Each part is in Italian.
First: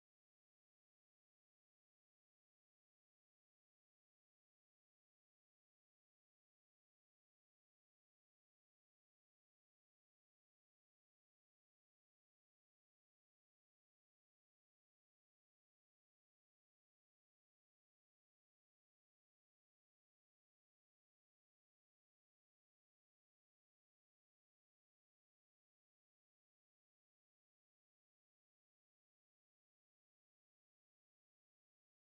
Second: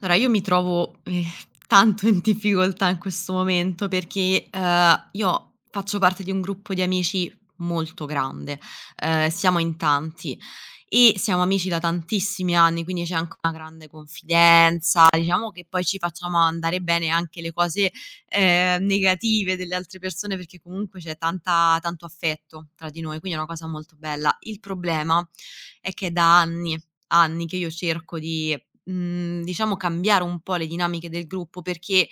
Allora io mi trovo, tanto in difficoltà in questo momento perché, io faccio parte di un gruppo di amici molto grande, siamo in tanti e siamo amici da tantissimi anni, quindi c'è anche una grande confidenza, diciamo che poi ci facciamo andare bene anche le cose, negative delle altre persone perché comunque c'è tanta tanto affetto tra di noi, quindi è una cosa molto bella. Il problema è che è da anni, anni che io cerco di diciamo cambiare un po' le dinamiche del gruppo perché,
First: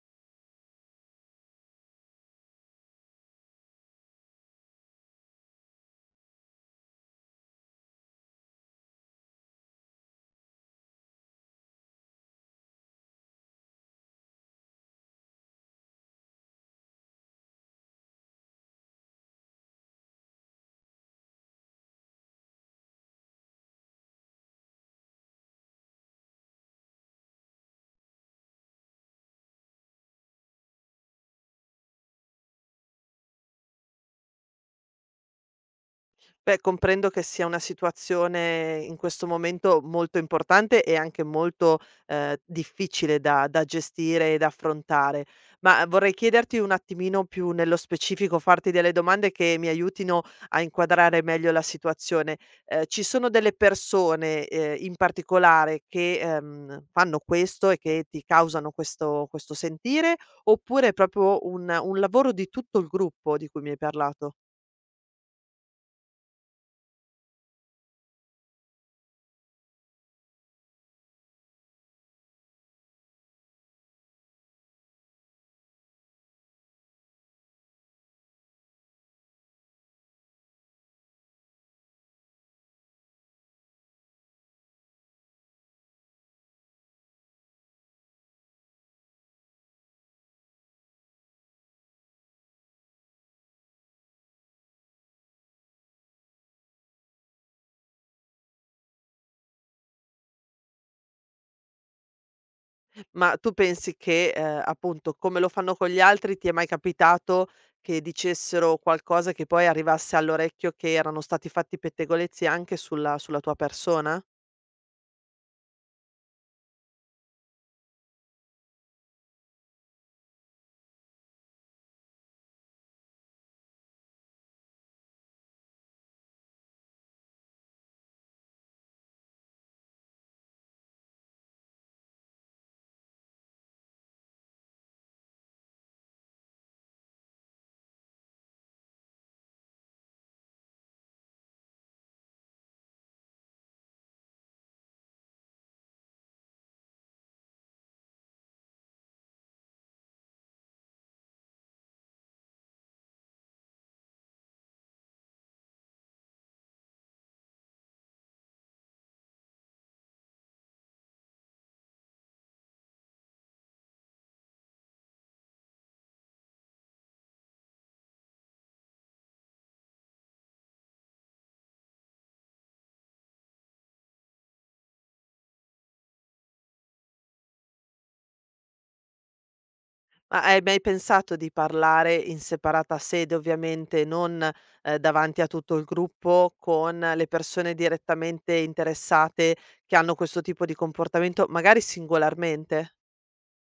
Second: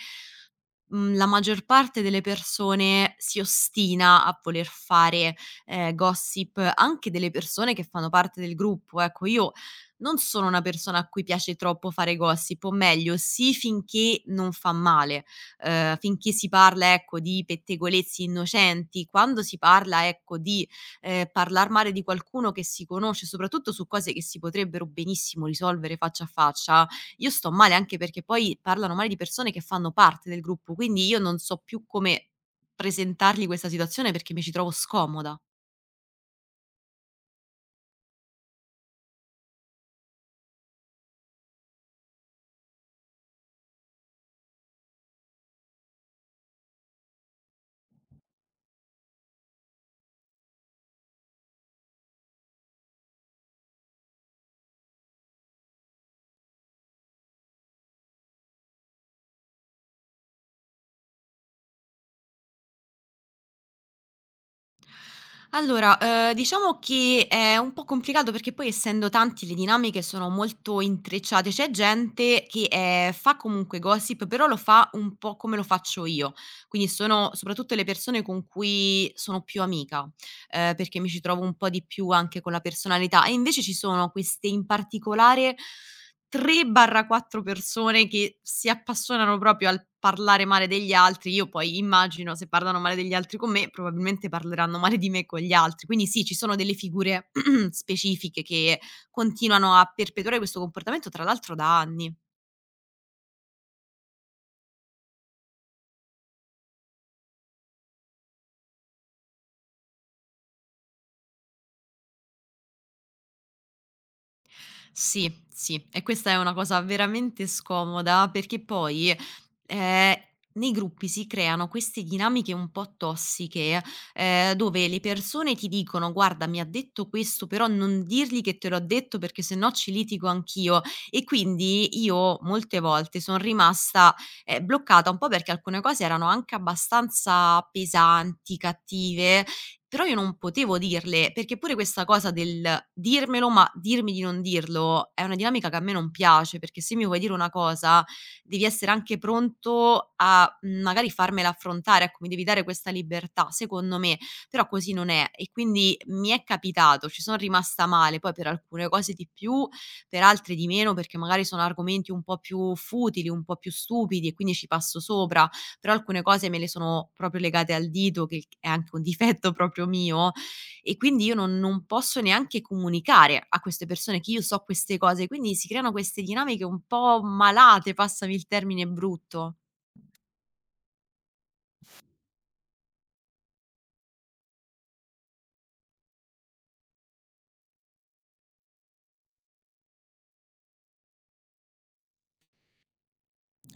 la maggior parte delle persone si ostina a voler fare, gossip anche delle persone che fanno parte del gruppo. Ecco, io non sono una persona a cui piace troppo fare gossip, o meglio sì finché non fa male, finché si parla, ecco, di pettegolezzi innocenti, quando si parla, ecco, di parlar male di qualcuno che si conosce, soprattutto su cose che si potrebbero benissimo risolvere faccia a faccia, io sto male anche perché poi parlano male di persone che fanno parte del gruppo, quindi io non so più come presentargli questa situazione perché mi ci trovo scomoda. Beh, comprendo che sia una situazione in questo momento molto importante e anche molto difficile da gestire e da affrontare, ma vorrei chiederti un attimino più nello specifico, farti delle domande che mi aiutino a inquadrare meglio la situazione. Ci sono delle persone in particolare che fanno questo e che ti causano questo, questo sentire, oppure è proprio un lavoro di tutto il gruppo di cui mi hai parlato? Allora, diciamo che è un po' complicato perché poi essendo tanti le dinamiche sono molto intrecciate. C'è gente che, fa comunque gossip, però lo fa un po' come lo faccio io. Quindi sono soprattutto le persone con cui sono più amica, perché mi ci trovo un po' di più anche con la personalità e invece ci sono queste in particolare 3/4 persone che si appassionano proprio al parlare male degli altri. Io poi immagino se parlano male degli altri con me, probabilmente parleranno male di me con gli altri. Quindi sì, ci sono delle figure specifiche che continuano a perpetuare questo comportamento, tra l'altro da anni. Ma tu pensi che, appunto, come lo fanno con gli altri, ti è mai capitato che dicessero qualcosa che poi arrivasse all'orecchio che erano stati fatti pettegolezzi anche sulla sulla tua persona? Sì, sì, e questa è una cosa veramente scomoda perché poi, ehm, nei gruppi si creano queste dinamiche un po' tossiche, dove le persone ti dicono: "Guarda, mi ha detto questo, però non dirgli che te l'ho detto perché se no ci litigo anch'io". E quindi io molte volte son rimasta, bloccata un po' perché alcune cose erano anche abbastanza pesanti, cattive però io non potevo dirle, perché pure questa cosa del dirmelo, ma dirmi di non dirlo, è una dinamica che a me non piace, perché se mi vuoi dire una cosa devi essere anche pronto a, magari farmela affrontare, ecco, mi devi dare questa libertà, secondo me. Però così non è e quindi mi è capitato, ci sono rimasta male, poi per alcune cose di più, per altre di meno, perché magari sono argomenti un po' più futili, un po' più stupidi e quindi ci passo sopra però alcune cose me le sono proprio legate al dito, che è anche un difetto proprio mio, e quindi io non posso neanche comunicare a queste persone che io so queste cose, quindi si creano queste dinamiche un po' malate, passami il termine brutto. Ma hai mai pensato di parlare in separata sede, ovviamente non, davanti a tutto il gruppo, con le persone direttamente interessate che hanno questo tipo di comportamento, magari singolarmente?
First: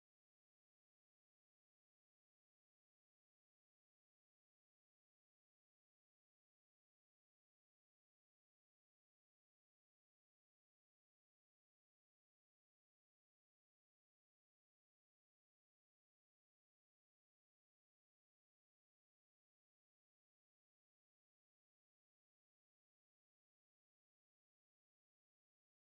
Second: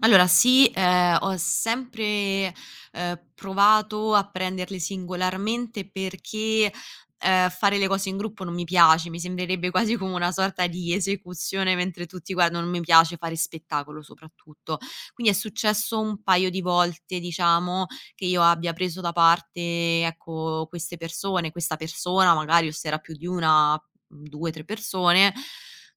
Allora sì, ho sempre, provato a prenderle singolarmente perché, fare le cose in gruppo non mi piace, mi sembrerebbe quasi come una sorta di esecuzione mentre tutti guardano, non mi piace fare spettacolo soprattutto. Quindi è successo un paio di volte, diciamo, che io abbia preso da parte, ecco, queste persone, questa persona magari o se era più di una, 2, 3 persone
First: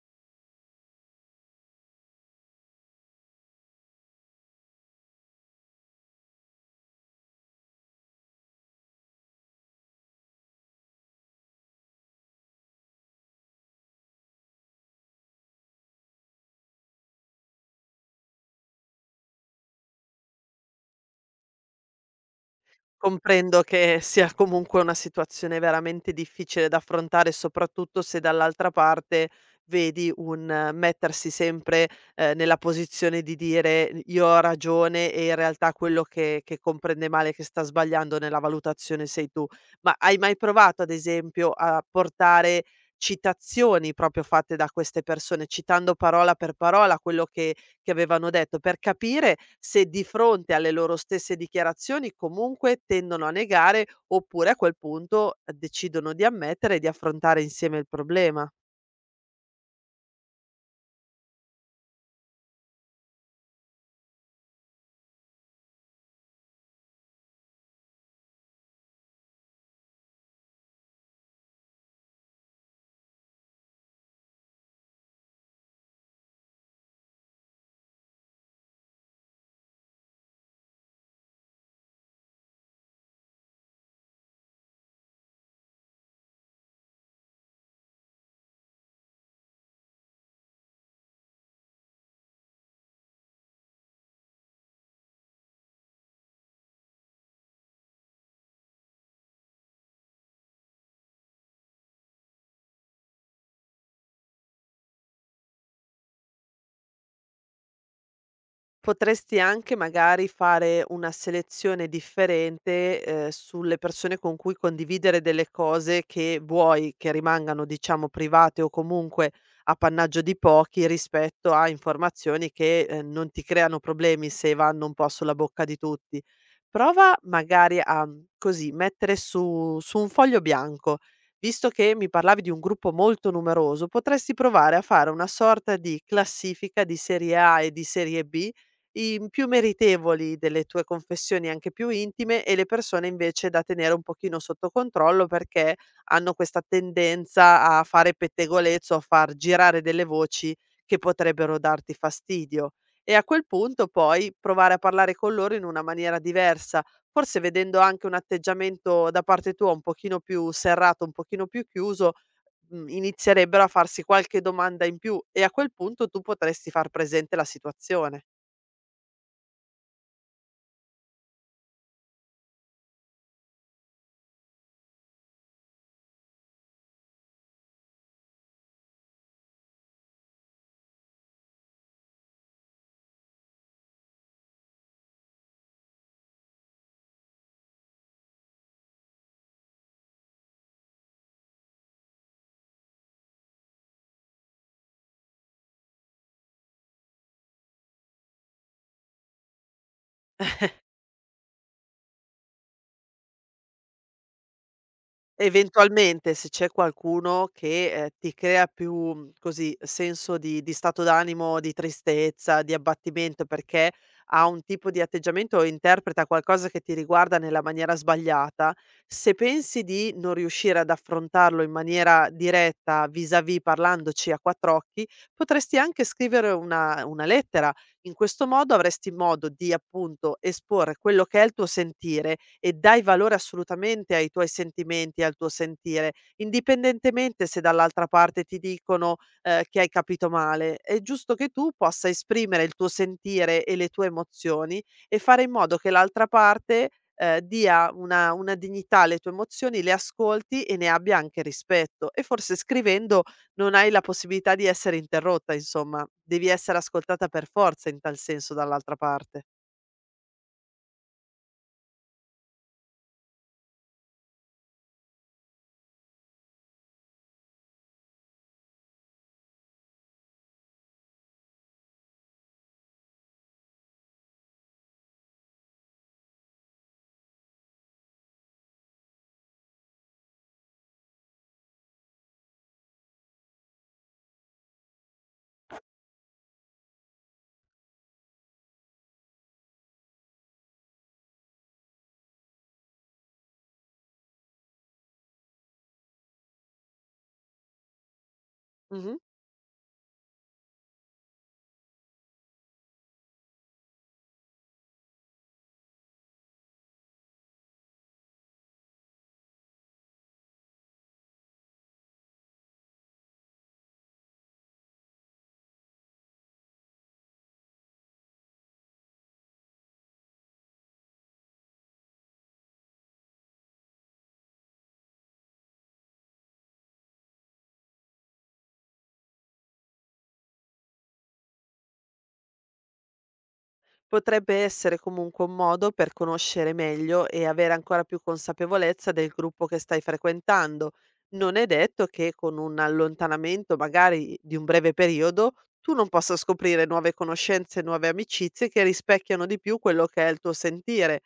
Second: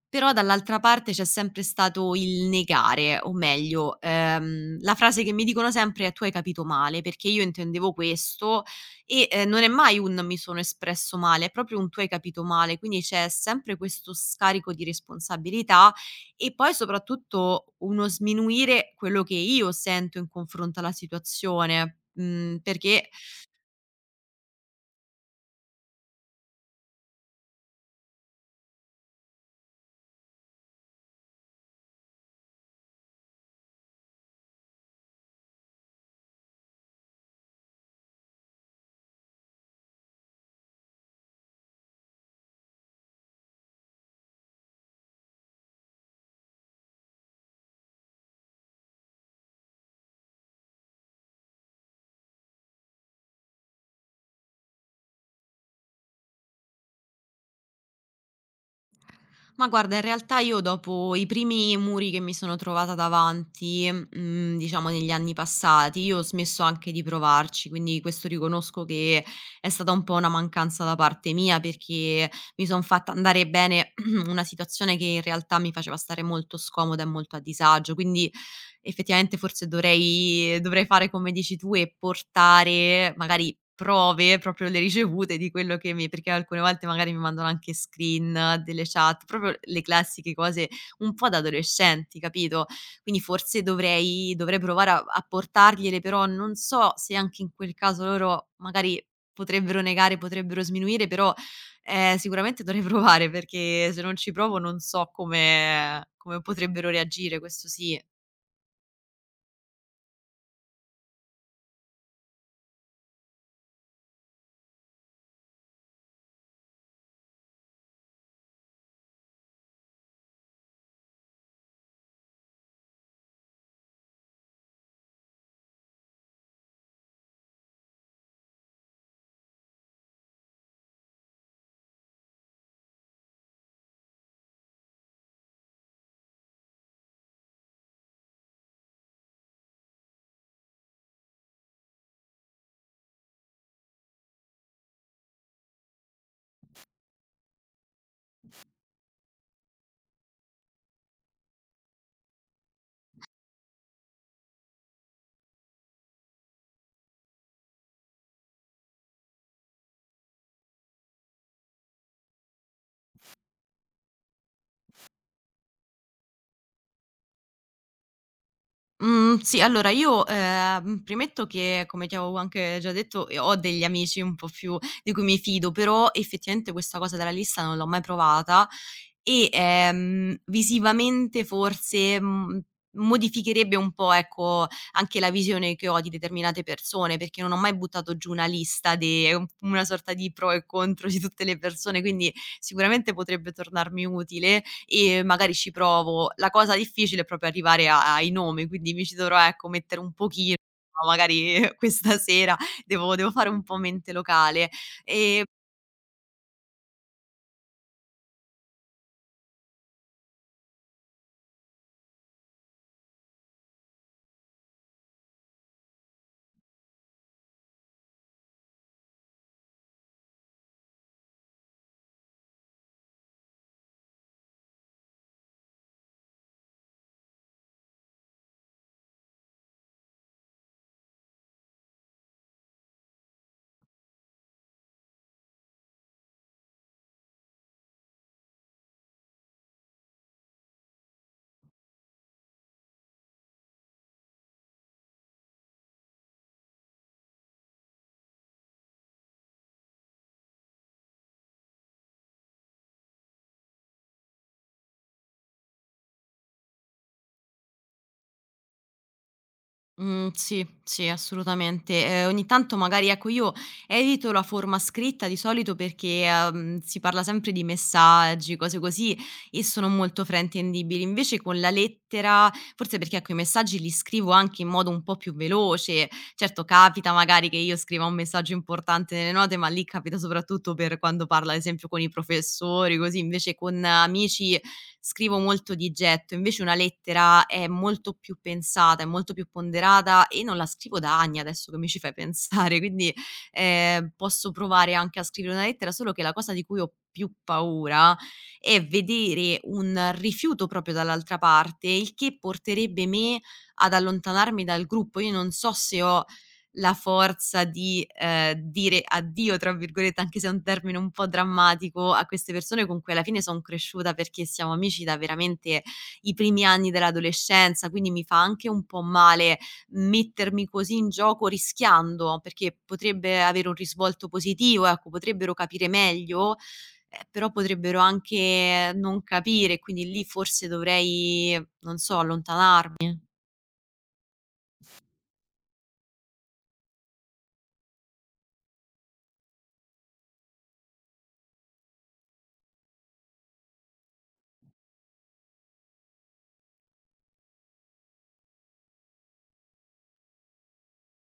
però dall'altra parte c'è sempre stato il negare, o meglio, la frase che mi dicono sempre è: "Tu hai capito male, perché io intendevo questo" e, non è mai un "mi sono espresso male", è proprio un "tu hai capito male", quindi c'è sempre questo scarico di responsabilità e poi soprattutto uno sminuire quello che io sento in confronto alla situazione, perché. Comprendo che sia comunque una situazione veramente difficile da affrontare, soprattutto se dall'altra parte vedi un mettersi sempre, nella posizione di dire: "Io ho ragione" e in realtà quello che comprende male, che sta sbagliando nella valutazione sei tu. Ma hai mai provato, ad esempio, a portare citazioni proprio fatte da queste persone, citando parola per parola quello che avevano detto, per capire se di fronte alle loro stesse dichiarazioni comunque tendono a negare oppure a quel punto decidono di ammettere e di affrontare insieme il problema. Ma guarda, in realtà io dopo i primi muri che mi sono trovata davanti, diciamo negli anni passati, io ho smesso anche di provarci, quindi questo riconosco che è stata un po' una mancanza da parte mia, perché mi son fatta andare bene una situazione che in realtà mi faceva stare molto scomoda e molto a disagio. Quindi effettivamente forse dovrei fare come dici tu e portare magari prove, proprio le ricevute di quello che mi perché alcune volte magari mi mandano anche screen delle chat, proprio le classiche cose un po' da adolescenti, capito? Quindi forse dovrei provare a portargliele, però non so se anche in quel caso loro magari potrebbero negare, potrebbero sminuire, però, sicuramente dovrei provare perché se non ci provo non so come potrebbero reagire, questo sì. Potresti anche magari fare una selezione differente, sulle persone con cui condividere delle cose che vuoi che rimangano, diciamo, private o comunque appannaggio di pochi rispetto a informazioni che, non ti creano problemi se vanno un po' sulla bocca di tutti. Prova magari a, mhmm, così mettere su su un foglio bianco, visto che mi parlavi di un gruppo molto numeroso, potresti provare a fare una sorta di classifica di serie A e di serie B, i mhmm, più meritevoli delle tue confessioni anche più intime e le persone invece da tenere un pochino sotto controllo perché hanno questa tendenza a fare pettegolezzo, a far girare delle voci che potrebbero darti fastidio. E a quel punto poi provare a parlare con loro in una maniera diversa, forse vedendo anche un atteggiamento da parte tua un pochino più serrato, un pochino più chiuso, inizierebbero a farsi qualche domanda in più e a quel punto tu potresti far presente la situazione. Mhmm, sì, allora io, premetto che, come ti avevo anche già detto, ho degli amici un po' più di cui mi fido, però effettivamente questa cosa della lista non l'ho mai provata e, visivamente forse, modificherebbe un po', ecco, anche la visione che ho di determinate persone, perché non ho mai buttato giù una lista de un una sorta di pro e contro di tutte le persone, quindi sicuramente potrebbe tornarmi utile e magari ci provo. La cosa difficile è proprio arrivare a ai nomi, quindi mi ci dovrò, ecco, mettere un pochino, magari questa sera devo fare un po' mente locale. E. Eventualmente, se c'è qualcuno che, ti crea più, mhmm, così, senso di stato d'animo, di tristezza, di abbattimento, perché ha un tipo di atteggiamento o interpreta qualcosa che ti riguarda nella maniera sbagliata, se pensi di non riuscire ad affrontarlo in maniera diretta, vis-à-vis, parlandoci a quattr'occhi, potresti anche scrivere una lettera in questo modo avresti modo di, appunto, esporre quello che è il tuo sentire e dai valore assolutamente ai tuoi sentimenti e al tuo sentire, indipendentemente se dall'altra parte ti dicono, che hai capito male. È giusto che tu possa esprimere il tuo sentire e le tue emozioni e fare in modo che l'altra parte, dia una dignità alle tue emozioni, le ascolti e ne abbia anche rispetto e forse scrivendo non hai la possibilità di essere interrotta, insomma, devi essere ascoltata per forza in tal senso dall'altra parte. Mhmm, sì, sì, assolutamente. Ogni tanto magari ecco, io evito la forma scritta di solito perché, si parla sempre di messaggi, cose così, e sono molto fraintendibili. Invece con la lettera forse perché ecco, i messaggi li scrivo anche in modo un po' più veloce. Certo capita magari che io scriva un messaggio importante nelle note, ma lì capita soprattutto per quando parlo ad esempio con i professori, così. Invece con amici scrivo molto di getto, invece una lettera è molto più pensata, è molto più ponderata e non la scrivo da anni adesso che mi ci fai pensare, quindi, posso provare anche a scrivere una lettera, solo che la cosa di cui ho più paura è Mh-mh. vedere un rifiuto proprio dall'altra parte, il che porterebbe me ad allontanarmi dal gruppo. Io non so se ho la forza di, dire "addio" tra virgolette, anche se è un termine un po' drammatico, a queste persone con cui alla fine son cresciuta, perché siamo amici da veramente i primi anni dell'adolescenza, quindi mi fa anche un po' male mettermi così in gioco rischiando, perché potrebbe avere un risvolto positivo, ecco, potrebbero capire meglio, però potrebbero anche non capire, quindi lì forse dovrei, non so, allontanarmi. Potrebbe essere comunque un modo per conoscere meglio e avere ancora più consapevolezza del gruppo che stai frequentando. Non è detto che con un allontanamento, magari di un breve periodo, tu non possa scoprire nuove conoscenze, nuove amicizie che rispecchiano di più quello che è il tuo sentire.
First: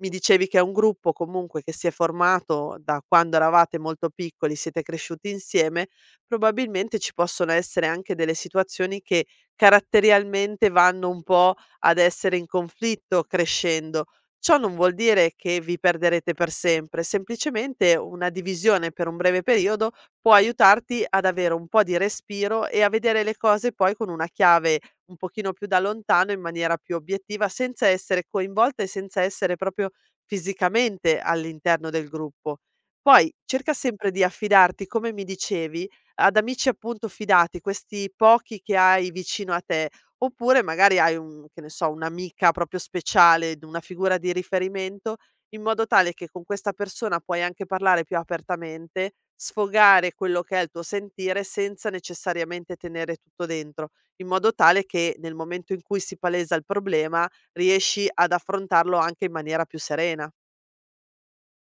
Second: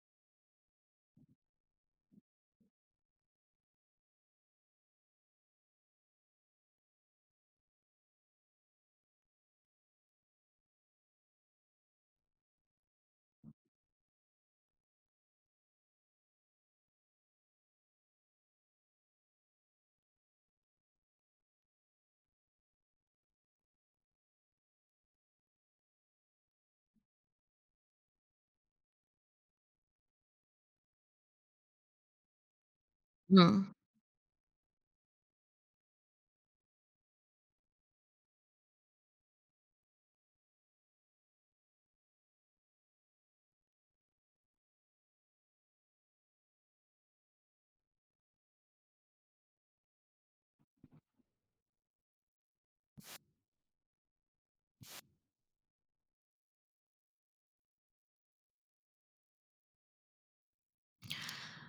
Mi dicevi che è un gruppo comunque che si è formato da quando eravate molto piccoli, siete cresciuti insieme, probabilmente ci possono essere anche delle situazioni che caratterialmente vanno un po' ad essere in conflitto crescendo. Ciò non vuol dire che vi perderete per sempre, semplicemente una divisione per un breve periodo può aiutarti ad avere un po' di respiro e a vedere le cose poi con una chiave un pochino più da lontano in maniera più obiettiva, senza essere coinvolta e senza essere proprio fisicamente all'interno del gruppo. Poi Mh. cerca sempre di affidarti, come mi dicevi, ad amici appunto fidati, questi pochi che hai vicino a te, oppure magari hai un che ne so, un'amica proprio speciale, d una figura di riferimento, in modo tale che con questa persona puoi anche parlare più apertamente, sfogare quello che è il tuo sentire senza necessariamente tenere tutto dentro, in modo tale che nel momento in cui si palesa il problema, riesci ad affrontarlo anche in maniera più serena.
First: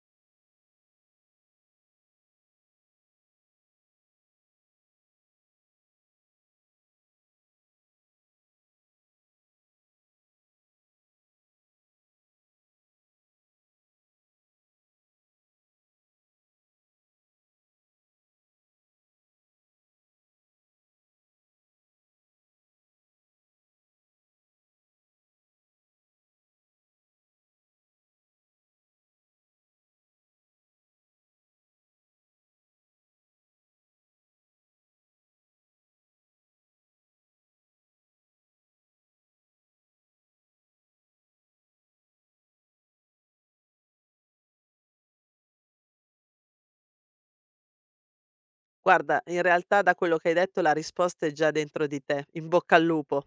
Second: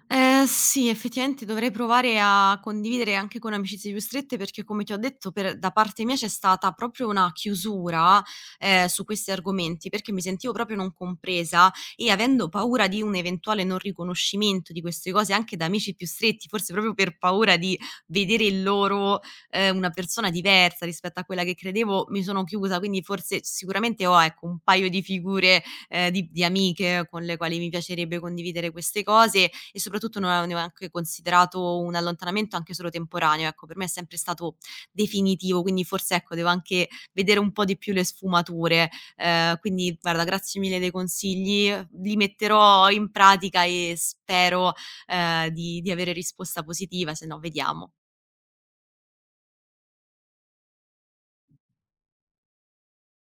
Sì, effettivamente dovrei provare a condividere anche con amicizie più strette, perché come ti ho detto per da parte mia c'è stata proprio una chiusura, su questi argomenti, perché mi sentivo proprio non compresa e avendo paura di un eventuale non riconoscimento di queste cose anche da amici più stretti, forse proprio per paura di vedere in loro, una persona diversa rispetto a quella che credevo, mi sono chiusa. Quindi forse sicuramente ho, ecco, un paio di figure, di amiche con le quali mi piacerebbe condividere queste cose e soprattutto non avevo neanche considerato un allontanamento anche solo temporaneo. Ecco, per me è sempre stato definitivo, quindi forse ecco devo anche vedere un po' di più le sfumature. Quindi guarda grazie mille dei consigli, li metterò in pratica e spero, di avere risposta positiva, se no vediamo. Guarda, in realtà da quello che hai detto la risposta è già dentro di te. In bocca al lupo.